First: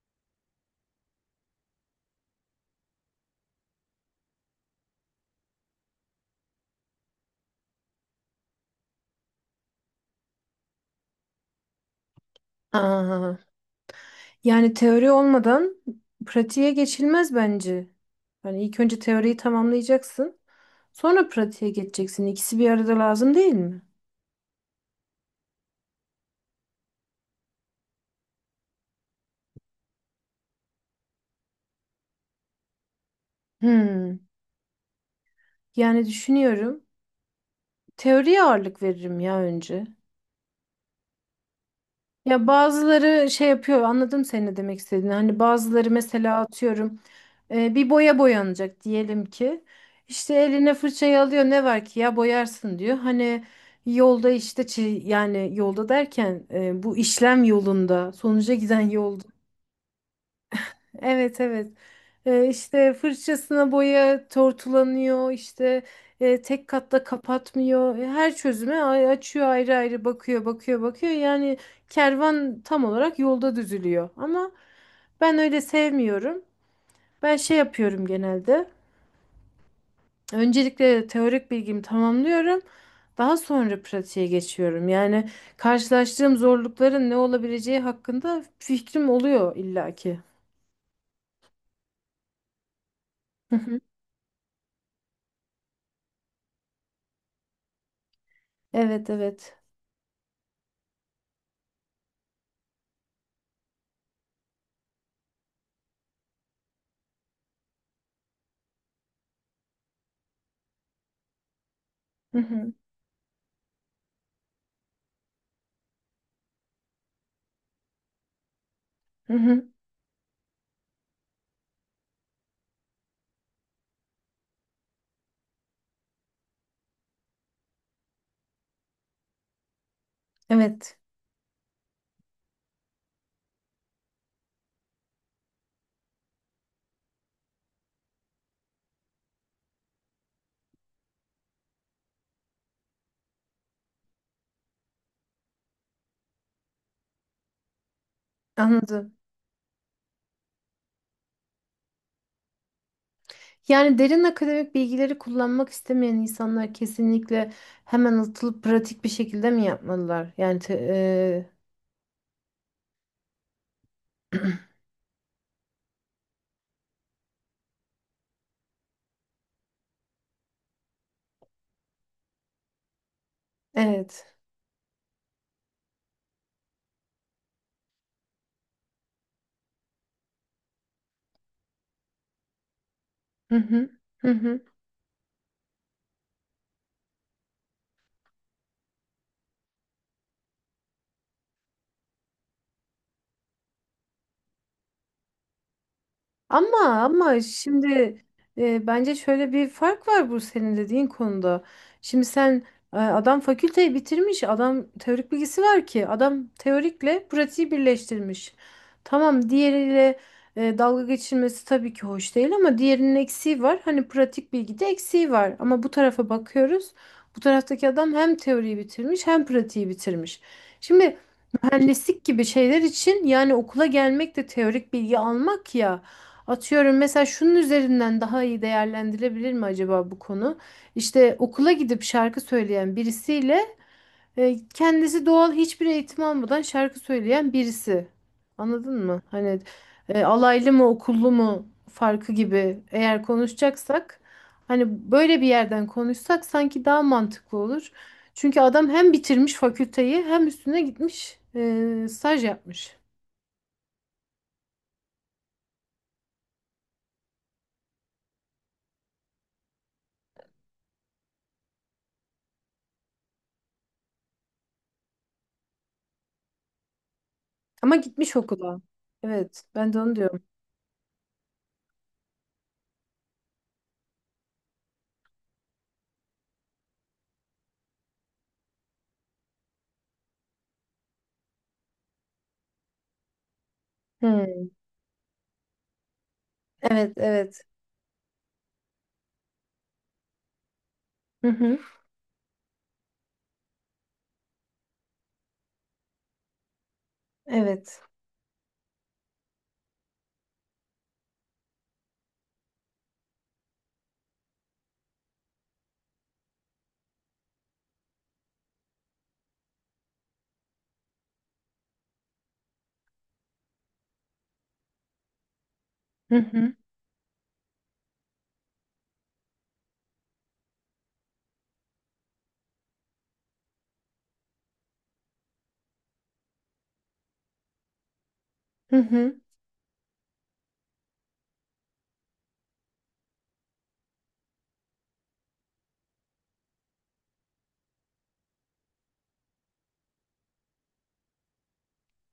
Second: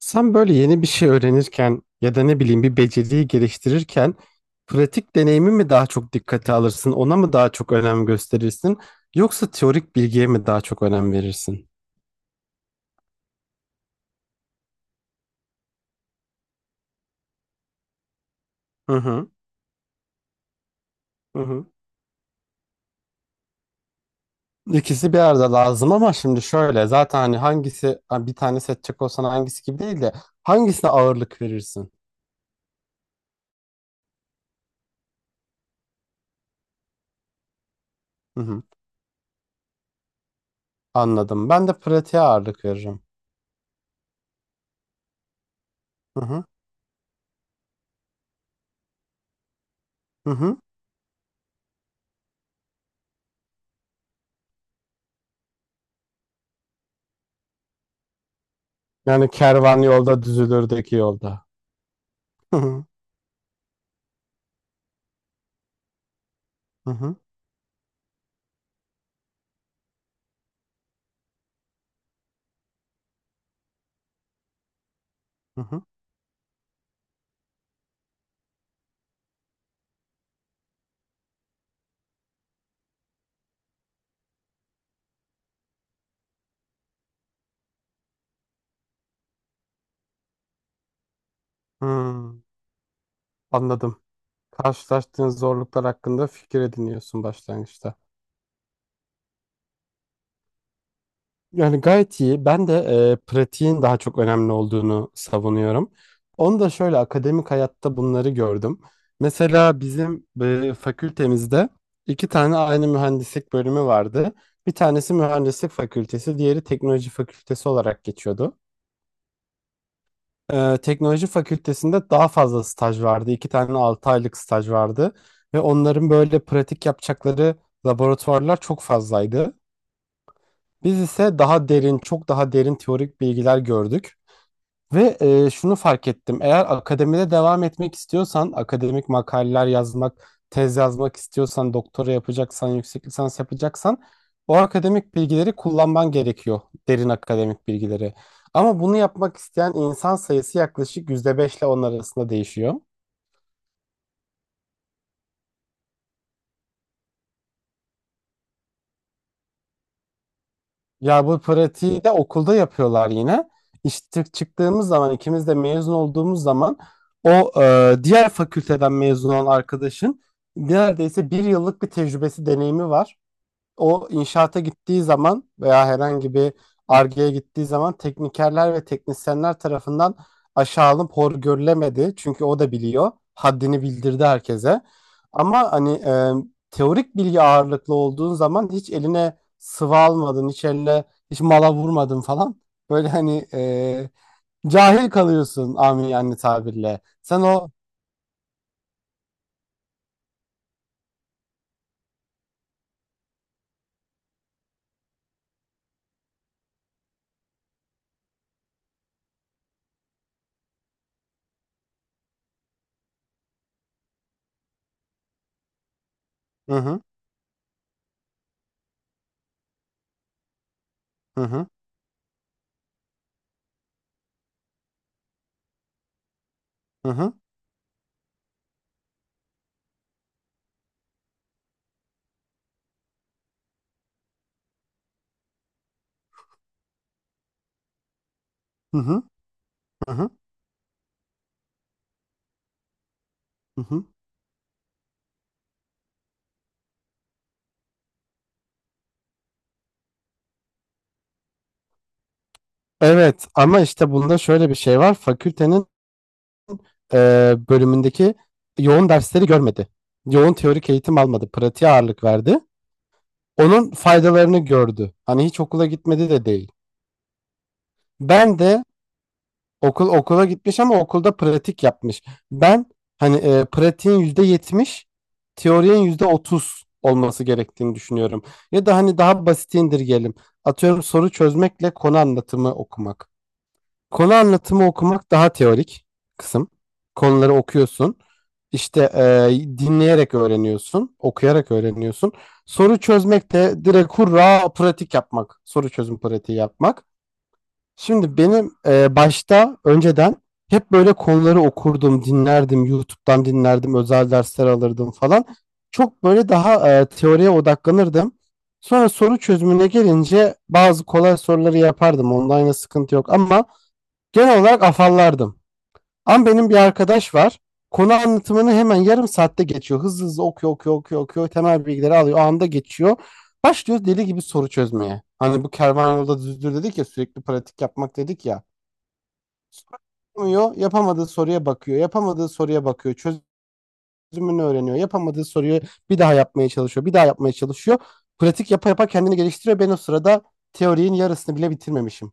Sen böyle yeni bir şey öğrenirken ya da ne bileyim bir beceriyi geliştirirken pratik deneyimi mi daha çok dikkate alırsın, ona mı daha çok önem gösterirsin, yoksa teorik bilgiye mi daha çok önem verirsin? Aa, yani teori olmadan pratiğe geçilmez bence. Hani ilk Hı önce hı, teoriyi tamamlayacaksın, sonra hı hı. pratiğe geçeceksin. İkisi bir arada lazım değil mi? İkisi bir arada lazım ama şimdi şöyle zaten hani hangisi ha, bir tane seçecek olsan hangisi gibi değil de hangisine ağırlık verirsin? Hmm. Yani düşünüyorum. Hı Teoriye hı, ağırlık veririm ya önce. anladım. Ben de pratiğe Ya ağırlık veririm. bazıları şey yapıyor anladım senin ne demek istediğini. Hani bazıları Hı mesela hı, atıyorum bir boya boyanacak diyelim ki. hı İşte hı. eline fırçayı alıyor ne var ki ya boyarsın diyor. Hani yolda işte yani yolda derken bu işlem yolunda sonuca giden yolda. Yani kervan yolda düzülürdeki Evet yolda. evet. Hı hı, İşte fırçasına boya tortulanıyor, işte tek hı katta hı, kapatmıyor. E, her çözüme açıyor ayrı ayrı bakıyor, bakıyor, bakıyor. Yani kervan tam olarak yolda düzülüyor. Ben hı öyle hı. sevmiyorum. Ben şey yapıyorum genelde. Öncelikle teorik bilgimi tamamlıyorum. Daha sonra pratiğe geçiyorum. Yani karşılaştığım zorlukların ne olabileceği hakkında fikrim oluyor illaki. Hı. Hı hı. Anladım. Karşılaştığın zorluklar hakkında fikir ediniyorsun başlangıçta. Evet, evet. Yani gayet iyi. Ben de pratiğin daha çok önemli olduğunu savunuyorum. Onu da şöyle akademik hayatta bunları gördüm. Mesela bizim fakültemizde iki Hı tane hı. aynı mühendislik bölümü vardı. Bir tanesi mühendislik fakültesi, diğeri teknoloji fakültesi olarak geçiyordu. Hı hı. Teknoloji fakültesinde daha fazla staj vardı. İki tane 6 aylık staj vardı. Ve onların böyle pratik yapacakları laboratuvarlar çok fazlaydı. Evet. Biz ise daha derin, çok daha derin teorik bilgiler gördük. Ve şunu fark ettim. Eğer akademide devam etmek istiyorsan, akademik makaleler yazmak, tez yazmak istiyorsan, doktora yapacaksan, yüksek lisans yapacaksan o akademik bilgileri kullanman gerekiyor. Derin akademik bilgileri. Ama bunu Anladım. yapmak isteyen insan sayısı yaklaşık %5 ile 10 arasında değişiyor. Yani derin akademik bilgileri kullanmak istemeyen insanlar kesinlikle hemen atılıp pratik bir şekilde mi yapmalılar? Yani Ya bu te- pratiği de okulda yapıyorlar yine. İşte e, çıktığımız zaman ikimiz de mezun olduğumuz zaman o diğer fakülteden mezun olan arkadaşın neredeyse bir yıllık bir tecrübesi deneyimi var. O evet. inşaata gittiği zaman veya herhangi bir Ar-Ge'ye gittiği zaman teknikerler ve teknisyenler tarafından aşağı alınıp hor görülemedi. Çünkü o da biliyor. Hı Haddini hı. bildirdi Hı hı. herkese. Ama hani teorik bilgi ağırlıklı olduğun zaman hiç eline sıvı almadın, hiç mala vurmadın falan. Böyle hani cahil kalıyorsun amin yani Ama tabirle. ama Sen o. şimdi bence şöyle bir fark var bu senin dediğin konuda. Şimdi sen adam fakülteyi bitirmiş, adam teorik bilgisi var ki, adam teorikle pratiği birleştirmiş. Tamam diğeriyle dalga geçilmesi tabii ki hoş değil ama diğerinin eksiği var. Hani pratik bilgide eksiği var ama bu tarafa Hı bakıyoruz. hı, Bu taraftaki adam hem teoriyi bitirmiş hem pratiği bitirmiş. Şimdi hı hı, mühendislik gibi şeyler için yani okula gelmek de teorik bilgi almak ya. Atıyorum hı mesela hı, şunun üzerinden daha iyi değerlendirilebilir mi acaba bu konu? İşte okula gidip şarkı söyleyen birisiyle kendisi doğal hiçbir eğitim almadan şarkı söyleyen birisi. Anladın mı? hı Hani hı, hı. alaylı mı okullu mu farkı gibi eğer Hı, konuşacaksak hani böyle bir yerden konuşsak sanki daha mantıklı olur. Çünkü adam hem bitirmiş fakülteyi hem üstüne gitmiş staj yapmış. evet ama işte bunda şöyle bir şey var. Fakültenin bölümündeki yoğun dersleri görmedi. Yoğun teorik eğitim almadı. Pratiğe ağırlık verdi. Onun faydalarını gördü. Hani hiç okula gitmedi de değil. Ama gitmiş Ben okula. de Evet, ben de okul onu diyorum. okula gitmiş ama okulda pratik yapmış. Ben hani pratiğin %70, teorinin %30 olması gerektiğini düşünüyorum. Ya da hani daha basit indirgeyelim. Atıyorum soru çözmekle konu anlatımı okumak. Konu Hmm, anlatımı okumak daha teorik kısım. evet, Konuları evet. okuyorsun. İşte dinleyerek öğreniyorsun, Hı okuyarak hı. öğreniyorsun. Soru çözmek de direkt hurra pratik yapmak. Soru çözüm pratiği yapmak. Evet. Şimdi benim başta önceden hep böyle konuları okurdum, dinlerdim, YouTube'dan dinlerdim, özel dersler alırdım falan. Çok böyle daha teoriye odaklanırdım. Sonra soru çözümüne gelince bazı kolay soruları yapardım. Online'a sıkıntı yok ama genel olarak afallardım. Hı Ama benim hı. bir arkadaş var. Konu anlatımını hemen yarım saatte geçiyor. Hızlı hızlı okuyor, okuyor, okuyor, okuyor. Temel bilgileri alıyor. O anda geçiyor. Başlıyor deli gibi soru çözmeye. Hani bu kervan yolda düzdür dedik ya sürekli pratik yapmak dedik ya. Hı hı. Yapamıyor, yapamadığı soruya bakıyor. Yapamadığı soruya bakıyor. Çözümünü öğreniyor. Yapamadığı soruyu bir daha yapmaya çalışıyor. Bir daha yapmaya çalışıyor. Pratik yapa yapa kendini geliştiriyor. Ben o sırada teorinin yarısını bile bitirmemişim.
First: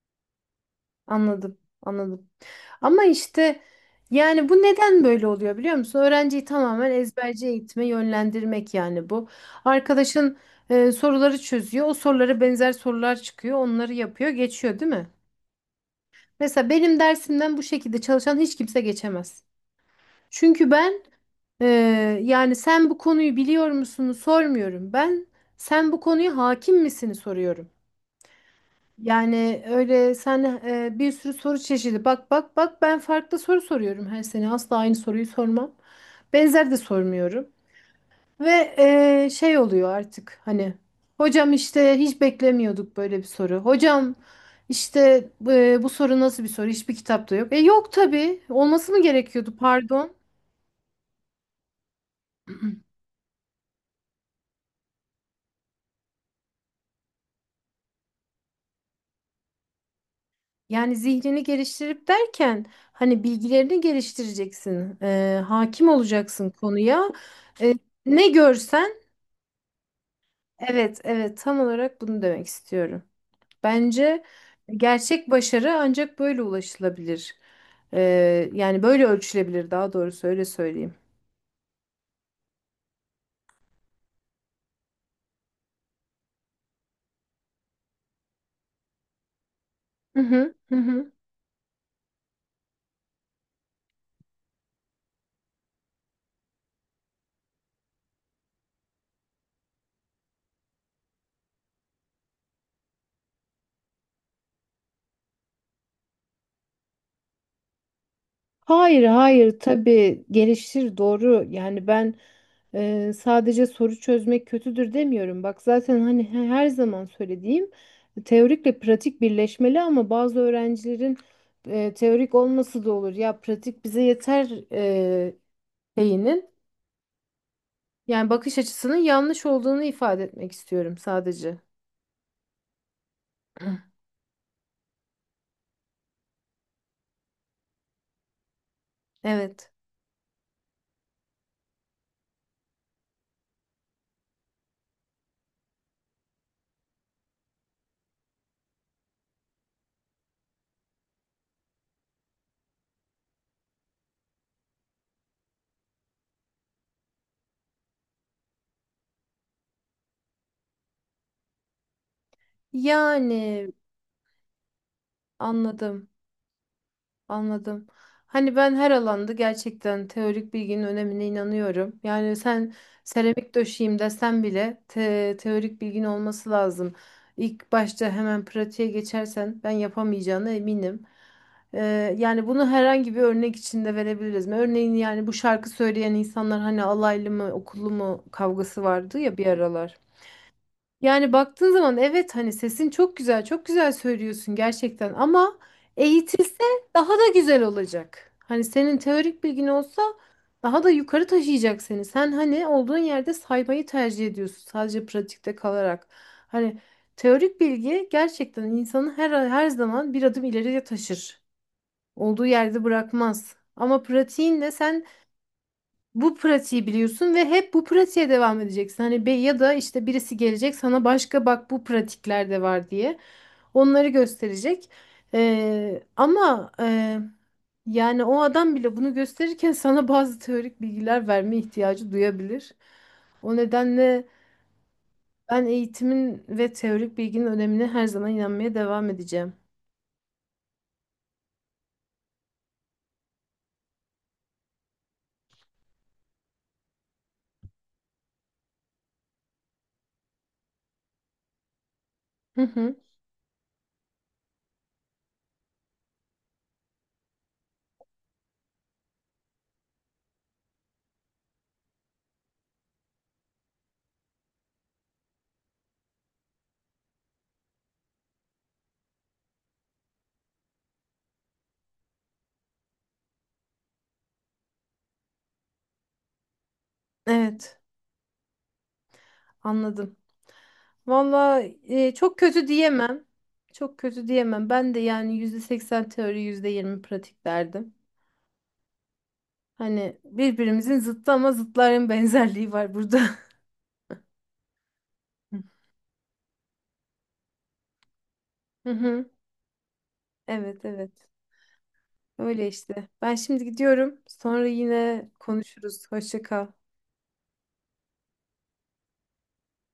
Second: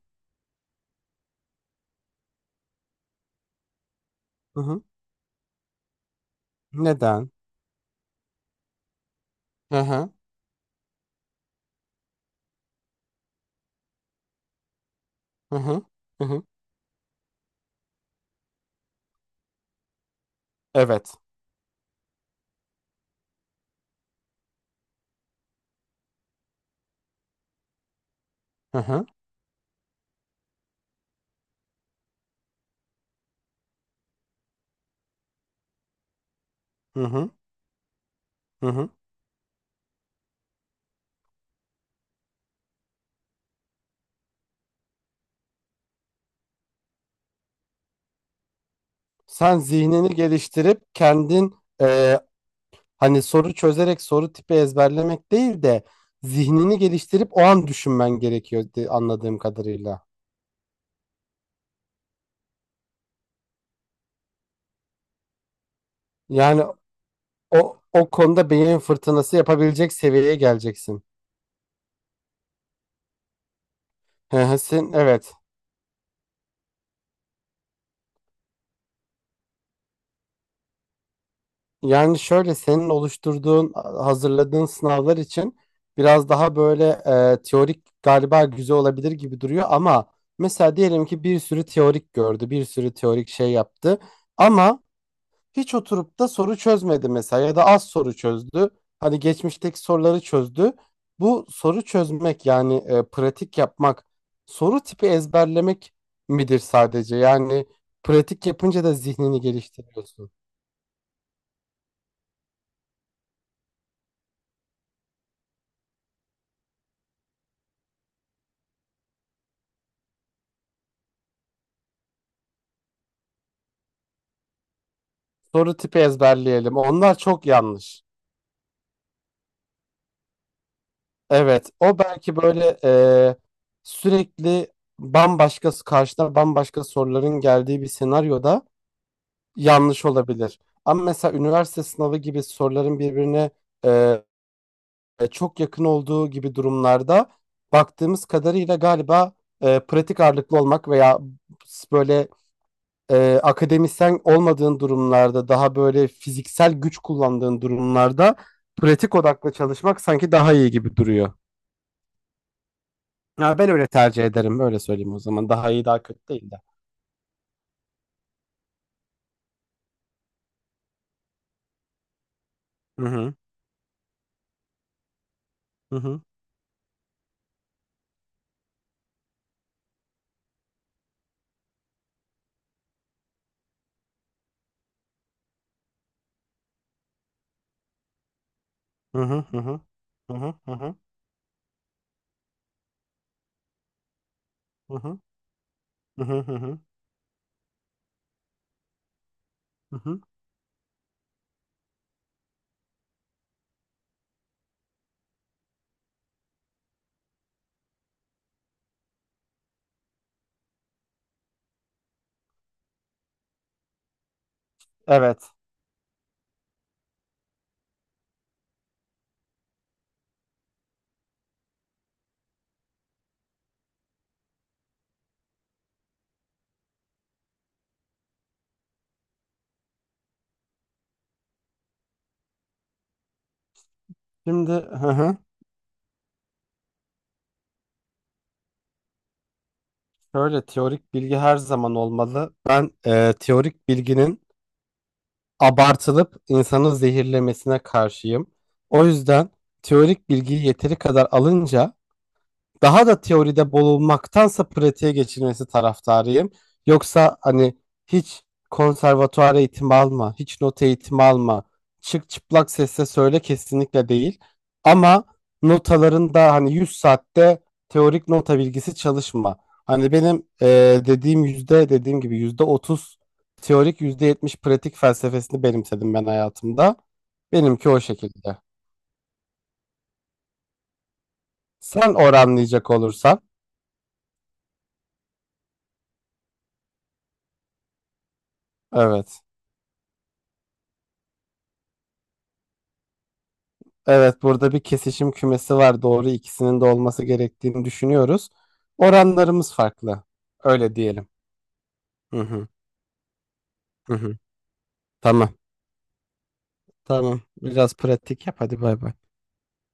Anladım. Anladım. Ama işte yani bu Hı hı. neden böyle oluyor biliyor musun? Öğrenciyi tamamen Neden? ezberci eğitime yönlendirmek yani bu. Hı hı. Arkadaşın soruları çözüyor. O sorulara benzer sorular çıkıyor. Onları yapıyor, geçiyor değil mi? Hı hı. Hı hı. Mesela benim dersimden bu şekilde çalışan hiç kimse geçemez. Çünkü ben Evet. e, yani sen bu konuyu biliyor musun sormuyorum. Ben sen bu konuya hakim misini soruyorum. Hı hı, Yani öyle sen bir sürü soru çeşidi. Bak bak bak ben farklı soru soruyorum her sene. Asla aynı soruyu sormam. Benzer de hı hı, sormuyorum. hı Ve hı. Şey oluyor artık hani hocam işte hiç beklemiyorduk böyle bir soru. Hocam işte bu soru nasıl bir soru? Hiçbir kitapta yok. E yok tabii. Olması mı gerekiyordu? Sen Pardon. zihnini geliştirip kendin e, hani soru çözerek soru tipi ezberlemek değil de zihnini geliştirip o an düşünmen gerekiyor anladığım kadarıyla. Yani zihnini geliştirip derken hani bilgilerini geliştireceksin. E, hakim olacaksın Yani konuya. E, o ne konuda beyin görsen fırtınası yapabilecek seviyeye evet, geleceksin. evet tam olarak bunu demek istiyorum. Bence Hı hı, sen gerçek evet. başarı ancak böyle ulaşılabilir. Yani böyle ölçülebilir daha doğrusu öyle söyleyeyim. Yani şöyle senin oluşturduğun, hazırladığın sınavlar için biraz daha böyle teorik galiba güzel olabilir gibi duruyor ama Hı hı, hı mesela diyelim hı. ki bir sürü teorik gördü, bir sürü teorik şey yaptı ama hiç oturup da soru çözmedi mesela ya da az soru çözdü. Hani geçmişteki soruları çözdü. Bu soru çözmek yani pratik yapmak, soru tipi ezberlemek midir sadece? Yani pratik yapınca da Hayır, zihnini hayır tabii geliştiriyorsun. gelişir doğru. Yani ben sadece soru çözmek kötüdür demiyorum. Bak zaten hani her zaman söylediğim teorikle pratik birleşmeli ama bazı öğrencilerin teorik olması da olur. Ya pratik bize yeter Soru tipi şeyinin. ezberleyelim. Onlar çok yanlış. Yani bakış açısının yanlış olduğunu ifade etmek istiyorum sadece. Evet, o belki böyle sürekli bambaşka karşına bambaşka soruların geldiği bir senaryoda Evet. yanlış olabilir. Ama mesela üniversite sınavı gibi soruların birbirine e, çok yakın olduğu gibi durumlarda baktığımız kadarıyla galiba pratik ağırlıklı olmak veya böyle akademisyen olmadığın durumlarda daha böyle fiziksel güç kullandığın durumlarda pratik odaklı çalışmak sanki daha iyi gibi duruyor. Ya ben Yani öyle tercih ederim. Öyle söyleyeyim o zaman. Daha iyi daha anladım, kötü değil de. anladım. Hani ben her alanda gerçekten teorik bilginin önemine inanıyorum. Yani sen Hı hı. seramik döşeyim desen bile teorik Hı bilgin hı. olması lazım. İlk başta hemen pratiğe geçersen ben yapamayacağına eminim. Yani bunu herhangi bir örnek içinde verebiliriz mi? Örneğin yani bu şarkı söyleyen insanlar hani alaylı mı, okullu mu kavgası vardı Hı ya bir hı. Hı hı. aralar. Hı hı. Hı hı. Yani baktığın zaman evet hani sesin çok güzel, çok güzel söylüyorsun Hı gerçekten hı. ama Hı hı. Hı eğitilse hı. daha da güzel olacak. Hani senin teorik bilgin olsa daha da yukarı taşıyacak seni. Sen hani olduğun yerde saymayı tercih ediyorsun sadece pratikte kalarak. Hani teorik bilgi gerçekten insanı her zaman bir adım ileriye taşır. Olduğu yerde bırakmaz. Ama pratiğinle sen Evet. bu pratiği biliyorsun ve hep bu pratiğe devam edeceksin. Hani be ya da işte birisi gelecek sana başka bak bu pratikler de var diye onları gösterecek. Ama yani o adam bile bunu gösterirken sana bazı teorik bilgiler verme ihtiyacı duyabilir. O nedenle Şimdi hı hı. ben eğitimin ve teorik bilginin önemine her zaman inanmaya devam edeceğim. Şöyle teorik bilgi her zaman olmalı. Ben teorik bilginin abartılıp insanı zehirlemesine karşıyım. O yüzden teorik bilgiyi yeteri kadar alınca Hı hı. daha da teoride bulunmaktansa pratiğe geçilmesi taraftarıyım. Yoksa hani hiç konservatuar eğitimi alma, hiç not eğitimi alma, çık çıplak sesle söyle kesinlikle değil. Ama notaların da hani 100 saatte teorik nota bilgisi çalışma. Hani benim dediğim gibi %30 teorik %70 pratik felsefesini benimsedim ben hayatımda. Evet. Benimki o şekilde. Anladım. Valla Sen çok kötü oranlayacak diyemem. olursan Çok kötü diyemem. Ben de yani %80 teori, %20 pratik derdim. evet. Hani birbirimizin zıttı ama zıtların benzerliği var burada. Evet, burada bir kesişim kümesi var. Doğru ikisinin de olması gerektiğini düşünüyoruz. Hı hı. Oranlarımız farklı. Evet Öyle evet. diyelim. Hı Öyle hı, işte. Ben şimdi hı gidiyorum. hı. Sonra yine Tamam. konuşuruz. Hoşça kal. Tamam. Biraz pratik yap. Hadi bay bay.